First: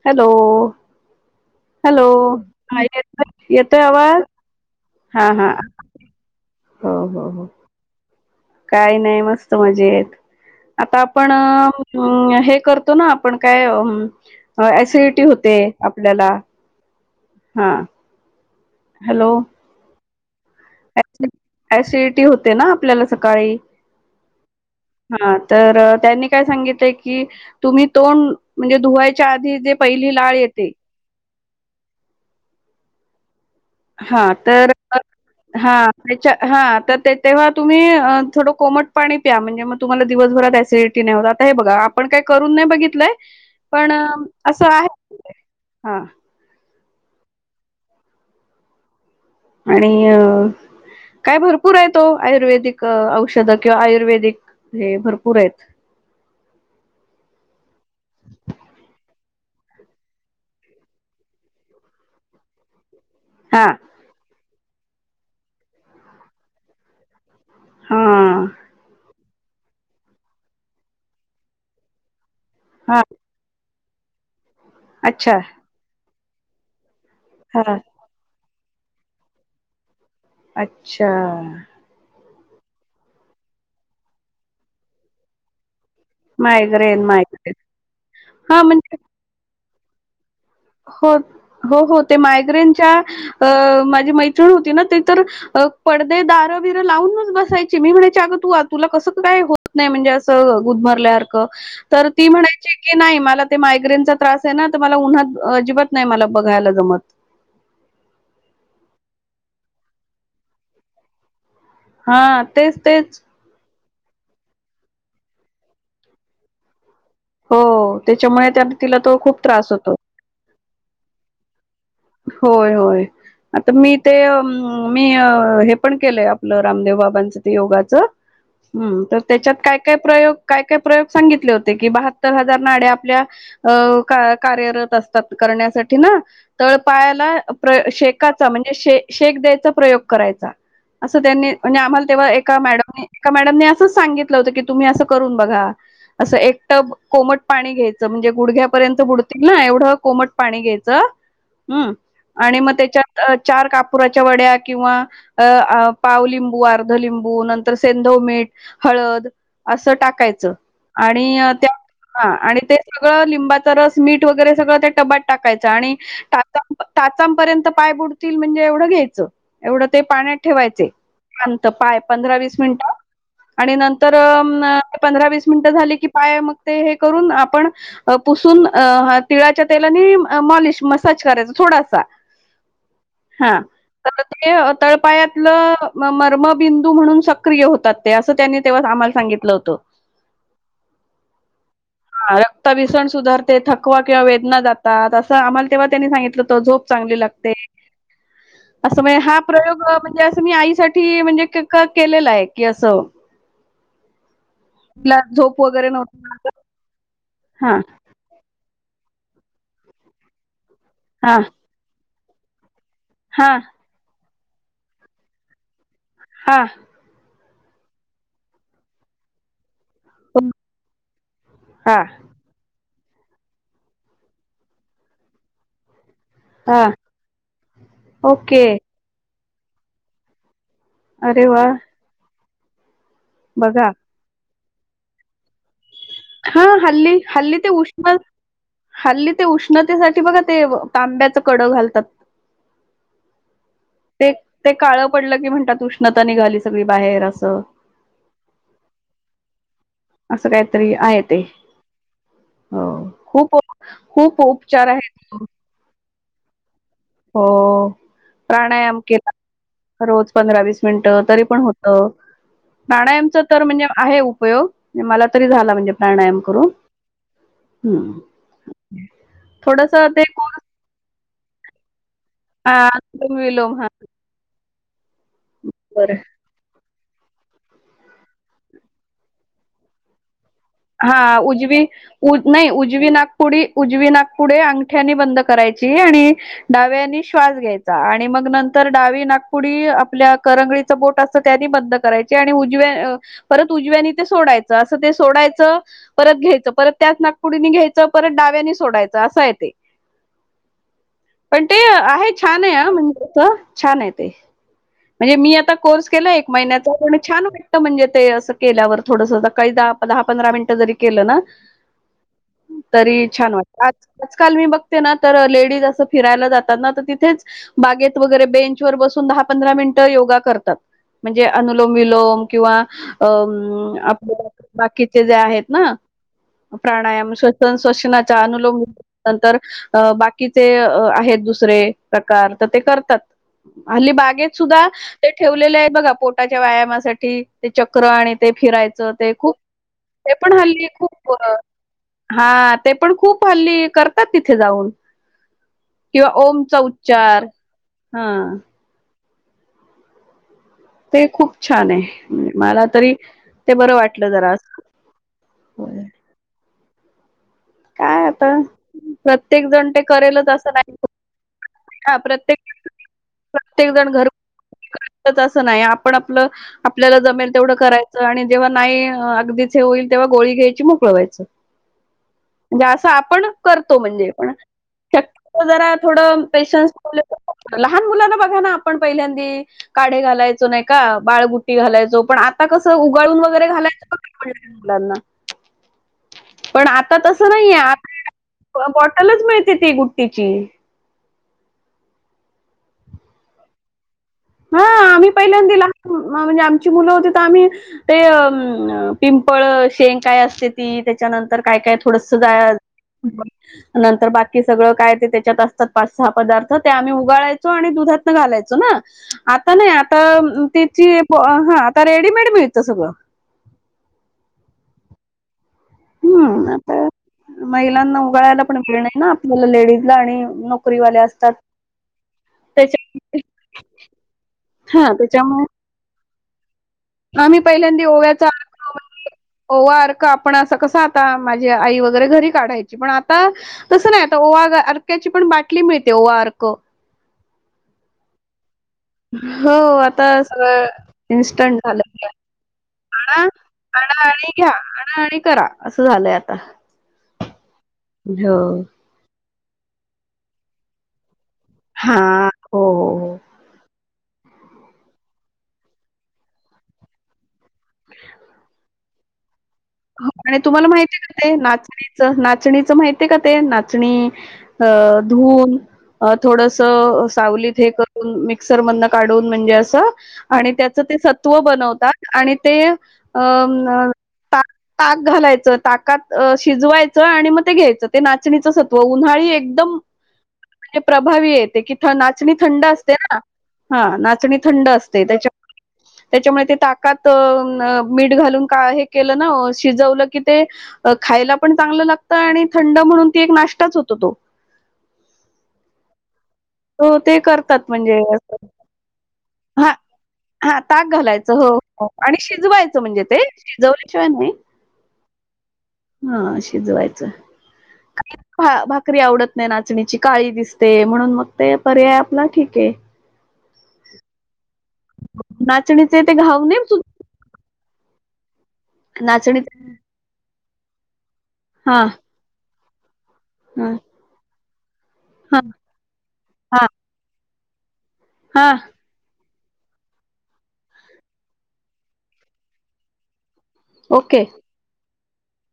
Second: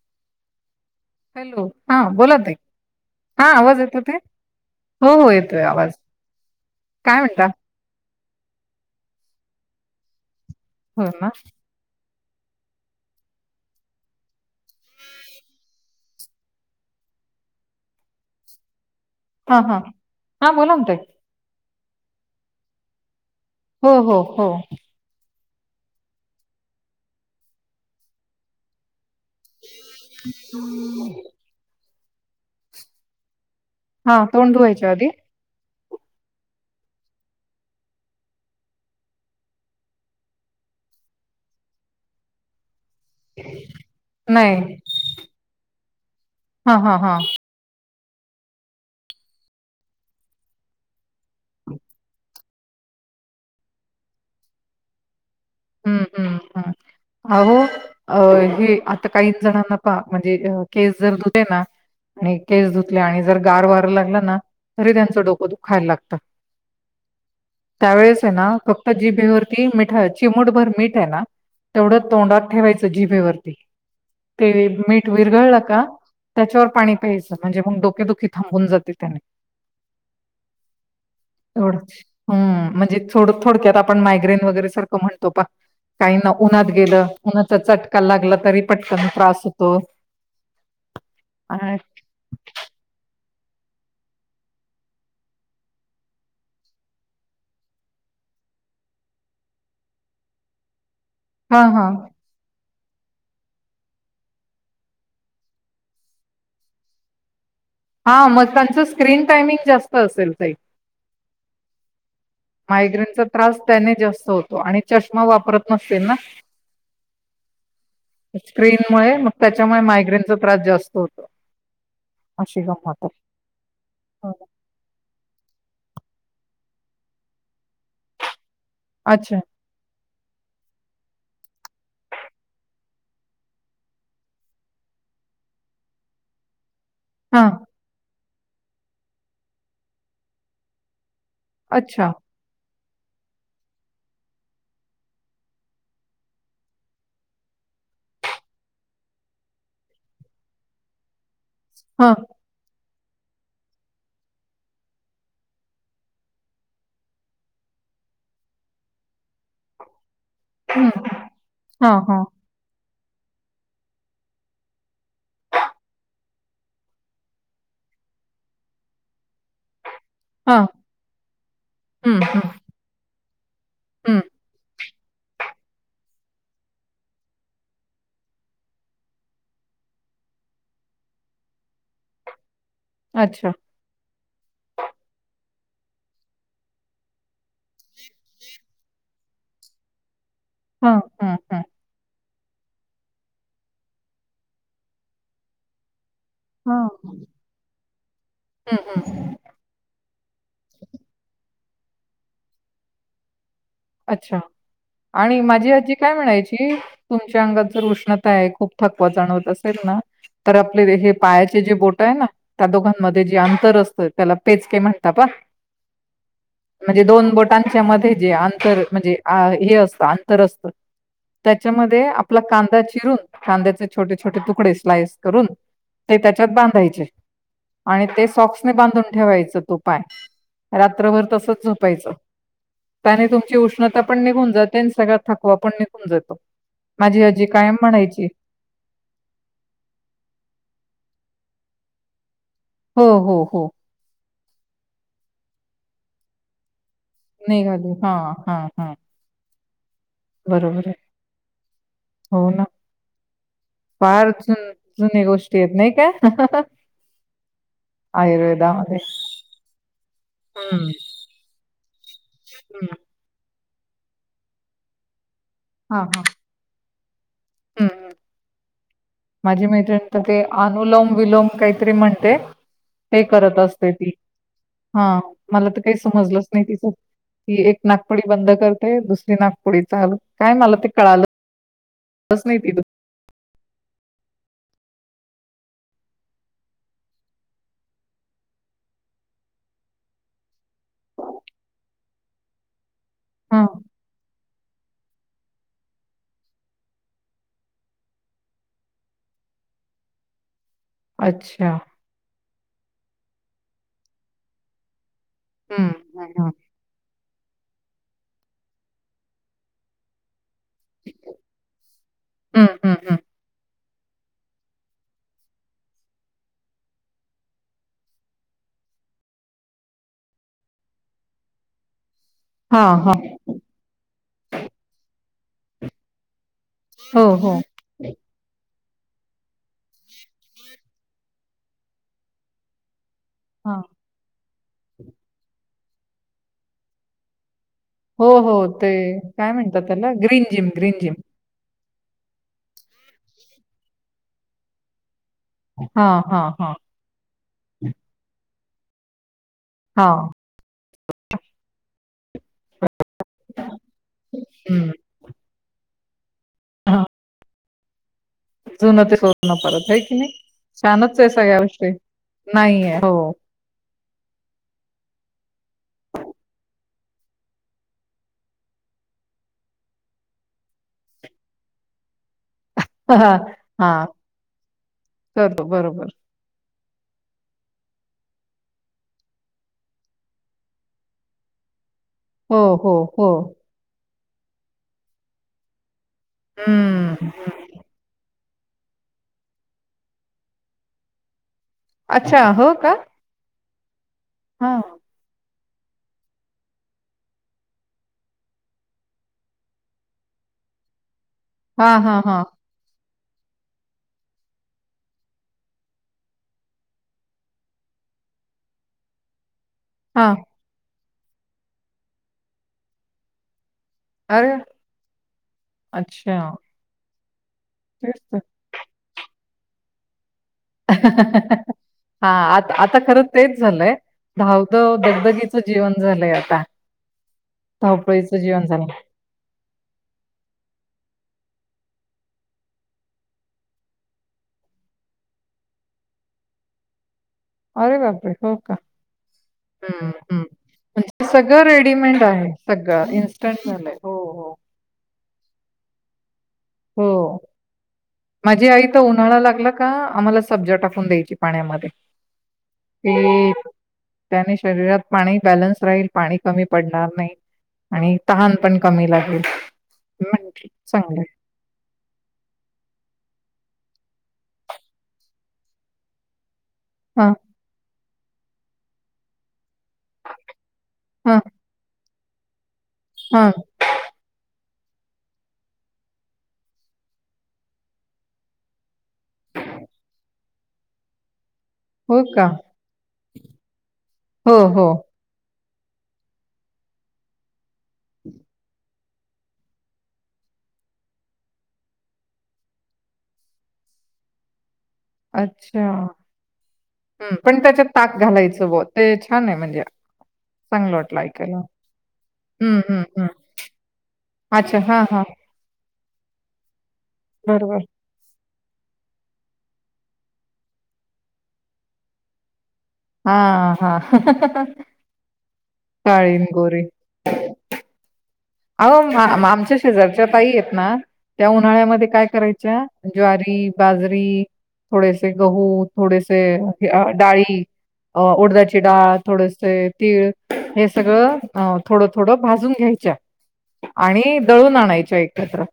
Hello hello हा बोलात आहे हा हा येतोय आवाज येतोय येतो ते हो हा हो हा येतोय आवाज हो काय हो म्हणता हो काय नाही मस्त मजाेत आता हो ना आपण अ हे करतो ना आपण काय सिडिटी होते आपल्याला हा हॅलो हां बोलाम ते सिडिटी होते ना आपल्याला स हो हो हो हा तर त्यांनी काय सांगितलंय की तुम्ही तोंड म्हणजे धुवाय त्याच्या आधी जे पहिली लाळ येते हा तोंड तर धुवायच्या आधी हा त्याच्या हा तर तेव्हा तुम्ही थोडं कोमट पाणी प्या म्हणजे मग तुम्हाला दिवसभरात ऍसिडिटी नाही होत आता हे बघा आपण काय करून नाही बघित... पण असं नाही आहे... हा... हा हा हा..... आणि अ... काय भरपूर आहे तो आयुर्वेद... औषध किंवा आयुर्वेदिक हे भरपूर.... आहेत. हम्म हम्म हम् अह अ हे.... काही जनांना पाहा म्हणजे केस जर धुले ना केस... आणि जर गार हां, वार लागला ना... तरी त्यांचं डोकं दुखायला लागतं. त्यावेेळेस आहे हां, ना गप्पा जी बेहर.... ते मिठा... चिमटभर मीठ आहे ना तेवढं तोंडात.... ठेवायचं हां. जीभेवरती.. ते मीठ अच्छा. विरगळलं का... त्याच्यावर पाणी... पैस म्हणजे हां, ग डोक्या दुखे... थांबून जाते त्याने... अच्छा... हम म्हणजे थोड थोडक्यात आपण मायग्रेन वगैरे सरकतो... म्हणतो प... काही ना उन्हात मायग्रेन, गेलं मायग्रेन. उन्हाचा चटका लागला तरी हां, म्हणजे पटकन त्रास होत.. तो... हो हो हो ते मायग्रेनच्या.... अ माझी मैत्रीन होती ना ते तर पडदे दारं बरं लावूनच बसायची मी म्हणायची अगं तू तुला कसं काय होत नाही म्हणजे असं गुदमर... हा हा तर ती म्हणायची... नाही मला ते मायग्रेनचा त्रास आहे ना मला उन्हात.. अजिबात नाही मला बघायला जमत... हा मग त्यांचं स्क्रीन टाइमिंग जास्त असेल ताई... हा तेच तेच... मायग्रेनचा त्रास त्याने जास्त होतो आणि चष्मा वापरत नसते ना हो त्याच्यामुळे त्या तिला तो स्क्रीनमुळे मग खूप त्रास त्याच्यामुळे होतो. मायग्रेनचा जास्त होत. होय होय आता मी ते आहे. मी हे पण...... केलंय आपलं रामदेव बाबांच ते योगाचं. हम्म तर अच्छा त्याच्यात काय काय प्रयोग काय काय? प्रयोग सांगितले होते की बहात्तर हजार नाड आपल्या कार्यरत असतात करण्यासाठी ना. [unintelligible] पायाला हा प्र शेक. शेका म्हणजे शे शेक द्यायचा प्रयोग करायचा. असं त्यांनी म्हणजे आम्हाला अच्छा तेव्हा एका मॅडम एका मॅडमनी असंच सांगितलं होतं की तुम्ही असं करून बघा असं एक टब कोमट पाणी घ्यायचं म्हणजे गुडघ्यापर्यंत बुडतील ना एवढं कोमट पाणी घ्यायचं. हम्म हा आणि मग त्याच्या चार कापुराच्या वड्या किंवा पावलिंबू अर्ध लिंबू नंतर सेंधव मठ हळद असं टाकायचं. हम्म आणि हा ते. सगळं लिंबाच रस मीठ वगैरे सगळं त्या टब्यात टाकायचं आणि तचांपर्यंत पाय बुडतील म्हणजे एवढं घ्यायचं एवढं. ते पाण्यात हा ठेवायचे श पाय हं, पंधरा हं, वस मिनट आणि नंतर हं. पंधरा-वीस एक मिनिट झाले की पाय मग ते हे करून आपण पुसून हा तिळा च्या तेलाने मालिश मस्त. सच करायच थोडासा अच्छा. हा आता ते. तळ पायात मर्मबिंदू म्हणून सक्रिय होतात ते असं त्यांनी तेव्हा आम्हाला सांगितलं होतं. हा हा हा. रक्त बसण सुधारते थकवा किंवा वेदना जातात असं आम्हाला तेव्हा त्यांनी तर झोप हां. चांगली लागते. हं, असं म्हण हं. हा प्रयोग. म्हणजे असं मी आईसाठी म्हणजे का केलेलं आहे की असं. अच्छा. तिला आणि झोप माझी वगैरे आजी काय नव्हती म्हणायची तुमच्या अंगात हा जर उष्णता आहे खूप थकवा जाणवत असेल ना तर आपले हे हा पायाचे जे बोट आहे ना. त्या दोघ मध्ये जे हा अंतर असतात. त्याला पेच पे म्हणत ना. हा म्हणजे दोन बोट त्यांच्या मध्ये जे तर म्हणजे हे अस. रत हा त्याच्यामध्ये आपल्या कांदा चिरून कांद्याचे छोटे छोटे तुकडे स्लाइस करून ते त्याच्यात हा बांधायचे आणि ते ओके सॉक्सने बांधून ठेवायचं. तो पाय रात्रभर अरे तसच वा झोपायचं. पायात बघा उष्णता पण निघून जात. सगळत थकवा पण निघतोय. हा हल्ली हल्ली ते उष्ण म्हणायची हल्ली ते उष्णतेसाठी बघा ते तांब्याच कड घालतात हो हो हो ते ते काळं पडलं की म्हणतात उष्णता निघाली सगळी बाहेर असं नाही गदी हा हा हा असं काहीतरी आहे ते हो खूप फार खूप उपचार आहेत ह हो प्राणायाम केला रोज पंधरा वीस हम्म मिनिट तरी पण होत हम्म प्राणायामच तर म्हणजे आहे उपयोग मला तरी झाला म्हणजे हा हा प्राणायाम करू माझी माैत्री थोडस असत ते कोर्स अनुलम विलोम काहीतरी म्हण ते हे अनुलोम करत विलोम हा असते ती हा मला तर काही बरं समजलंच नाही तिचं ही एक नागपुडी बंद करते दुसरी नागपुडी चालू काय मला ते हा कळालं उजवी उ च नाही तिथं. उजवी ना पुडी उजवी नागपुडे अंगठ्यानी बंद करायची आणि डाव्यानी श्वास घ्यायचा आणि मग नंतर डावी नागपुडी आपल्या करंगडीचं बोट असतं त्यानी बंद करायची आणि उजव्या हा परत उजव्यानी ते सोडायच असं ते सोडायचं परत घ्यायचं परत त्याच नागपुडीनी घ्यायचं परत डाव्यानी सोडायचं असं आहे ते पण अच्छा. ते आहेत छान आहे म्हणजे छान आहे ते म्हणजे मी आता हम्म, कोर्स केला हम्म, एक हम्म. महिन्याचा पण छान हो म्हणजे ते असं केल्यावर थोडस कैदा पंरा मिनट री केलं ना हं, हं, तरी हं. छान वाट आजकाल मी बघते ना तर लेडीज असं फिरायला जातात ना तर तिथेच बागेत वगैरे बेंचवरर बसून दहा पंधरा मिनिटं योगा करतात म्हणजे अनुलोम विलोम किंवा हां, हां. आपल्या जे आहेत ना हो, प्राणायाम हो. श्वसन श्वसनाचा अनुलंब नंतर अ बाकीचे आहेत दुसरे प्रकार तर ते करतात हां. हली बागेत सुद्धा ते ठेवलेले आहे बघा पोटाच्या व्यायामासाठी ते चक्र हो, आणि ते हो. फिरायचं ते काय खूप म्हणतात त्याला ते ग्रीन पण जिम, हल्ली ग्रीन जिम. खूप हा ते पण खूप हल्ली करतात तिथे जाऊन हां, किंवा हां, हां. ओमचा उच्चार हा हा ते खूप छान आहे मला तरी ते बरं वाटलं जरा अस हा काय आता प्रत्येक जण परत आहे ते की नाही? करेलच असं छानच आहे सगळ्या गोष्टी. नाही प्रत्येक नाहीये. हो. प्रत्येक जण घरत असं नाही पण आपलं आपल्याला जमेल तेवढं करायचं आणि जेव्हा नाही अगदीच हे होईल तेव्हा गोळी घ्यायची मोकळवायचं म्हणजे असं आपण करतो हां. म्हणजे पण शक्यत करतो जरा बरोबर. थोडं ल मुलाना बघा ना आपण पहिल्यांद काढे घालायचो नाही का बाळगुट्टी घालायच पण हो, आता हो, कसं हो. उगळून वगैरे घालायच [unintelligible] [unintelligible] पण आता हं. तसं नाहीये आता बॉटलच मिळते ती गुट्टीची अच्छा हो का हां. हा आम्ही पहिल्यांद दिला म्हणजे आमची मुलं होती तर आम्ही ते पिंपळ शेंग काय असते ती त्याच्या नंतर काय काय हां, हां, थोडंस हां. नंतर बाकी सगळं काय ते त्याच्यात असतात पाच सहा पदार्थ ते आम्ही उगाळायचो आणि दुधातन घालायचो ना ह आता नाही आता हां. त्याची हा आता रेडीमेड मिळत सगळं अरे वा! हं, आता तेच महिलांना तर. उगायला पण वेळ नाही ना. मला लेडीज ला आणि नोकरीवाल्या असतात हा आता आता खरं त्याच्या तेच झालंय. धावधव हा दगदगीच त्याच्यामुळे जीवन झालंय आता. आम्ही पहिल्यांदा धावपळीचं ओव्याचा जीवन अर्क झालंय. वैगरे, ओवा अर्क आपण असं कसा आता माझी आई वग गरे घरी काढायची. पण आता तसं नाही आता ओवा अर्क्याची पण बाटली मिळते. ओवा अर्क. अरे बापरे! हो का? हो हं, आता हं. सगळ सगळं इन्स्टंट रेडीमेड आहे. सगळं झालं. इन्स्टंट झालंय. हो, हो. [unintelligible] करा असं झालंय आता. हो. हो माझी आई तर उन्हाळा लागला का आम्हाला सब्जा टाकवून द्यायची पाण्यामध्ये. हा हो हो हो ते त्याने शरीरात पाणी बॅलन्स राहील, पाणी कमी पडणार नाही, आणि तहान पण कमी लागेल. हो आणि म्हटलं तुम्हाला माहिती चांगलंय. का ताई नाचणीचं? नाचणीचं माहिती का ते नाचणी अ धुवून, अ थोडस हां, सावलीत हे कर रुन मिक्सर मधन काढून. म्हणजे असं आणि त्याच ते हां, सत्व बनवतात. आणि ते हां. अं अ ताक ते ताक घालायचं ताकात शिजवायचं आणि मग ते घ्यायचं. ते नाचणीचं सत्व उन्हाळी एकदम म्हणजे प्रभावी आहेत. ते कि थं हो का? नाचणी थंड असते ना. हं नाचणी हो, हो. थंड असते त्याच्या त्याच्यामुळे ते ताकात अं मीठ घालून का हे केलं ना शिजवलं की ते खायला पण चांगलं लागतं आणि थंड म्हणून ती एक नाश्ताच होतो तो. अच्छा. हो हं, ते पण करतात त्याच्यात ताक म्हणजे अस. घालायचं बुवा ते छान आहे म्हणजे हा हा चांगलं ताक वाटलं घालायचं ऐकायला. हो हो आणि हं, शिजवायचं हं, म्हणजे हं. ते शिजवल्याशिवाय नाही. अच्छा. हां, हां. हा शिजवायचं. बरोबर. काही भाकरी आवडत नाही नाचणीची. काळी दिसते म्हणून मग ते पर्याय आपला ठीक आहे. हां. हा नाचणीचे ते घाऊ न तु अह आमच्या शेजारच्या ता म त्या हा उन्हाळ्यामध्ये काय करायच्या ज्वारी हा बाजरी थोडेसे हा गहू थोडेसे हा डाळी अ हा उडदची डाळ थोड तीळ हे सगळं अ थोडं थोडं भाजून घ्यायच्या आणि ओके दळून आणायच एक [unintelligible]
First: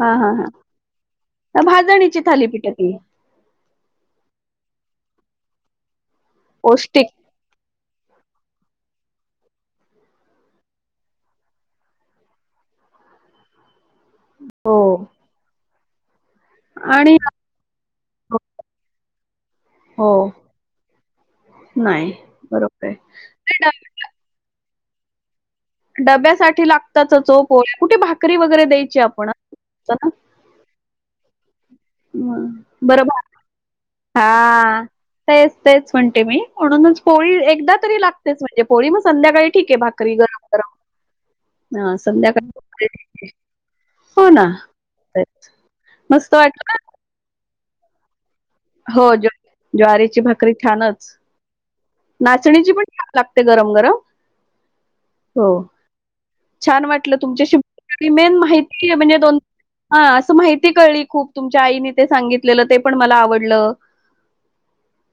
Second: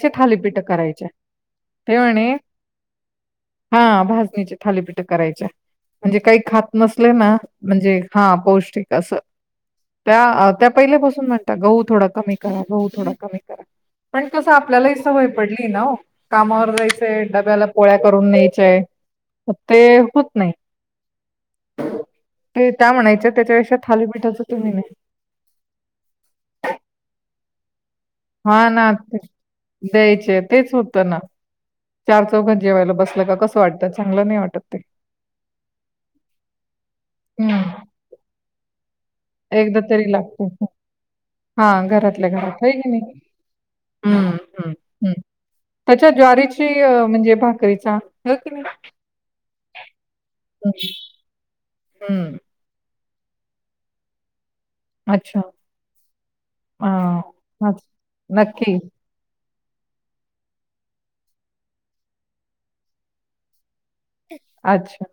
हा हा हा भाजणीची थालीपीठाक हा भाजणीचे थालीपीठ करायचे म्हणजे काही खात पौष्टिक नसले ना म्हणजे हा पौष्टिक असं त्या त्या पहिल्यापासून म्हण ता गहू थोडा कमी करा गहू थोडा कमी करा पण कसं हो आपल्याला ह सवय पडली ना कामावर आणि जायचंय डब्याला पोळ्या करून न्यायचय ते हो होत नाही नाही ते बरोबर त्या आहे. म्हणायच ते त्याच्यापेक्षा डब थाली पिठायच तुम्ही नाही डब्यासाठी लागताच [unintelligible] हा ना द्यायचे तेच होतं ना चार चौघात जेवायला बरोबर बसलं का कसं वाटतं, हा चांगलं नाही वाटत ते. तेच तेच म्हणते मी म्हणूनच पोळी हं, एकदा तरी लागतेच म्हणजे पोळी संध्याकाळी ठीके एकदा तरी भाकरी गरम लागतं. हां, गरम घरातल्या घरात. होय की नाही? संध्याकाळी हो हं, ना हं, हं. त्याच्या मस्त वाट ज्वारीची म्हणजे भाकरीचा हो की नाही? हो ज ज्वारीेची भाकरी हं, छाानच हं. नाचणीची पण लागते गरम गरम अच्छा हो. छान वाटलं हां, हाच. तुमच्याशी मेन नक्की. माहिती म्हणजे द हा असं माहिती कळली खूप तुमच्या आईने ते सांगितलेलं ते पण मला आवडलं अच्छा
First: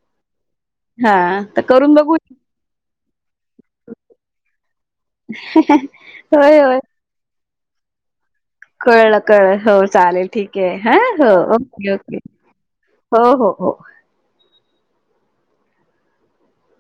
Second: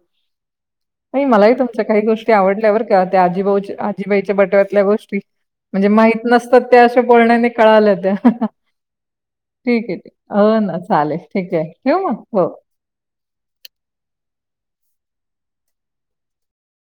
हा नाही मलाही तर तुमच्या करून काही बघू गोष्टी आवडल्याबर का त्या आजीबाईच्या बटव्यातल्या गोष्टी म्हणजे माहित होय नसतात होय त्या बण्या कळालं त कळलं कळ हो चालेल ठीक आहे ना, हा चालेल. हो ठीक आहे. ओके ठेवू ओके मग? हो. हो हो हो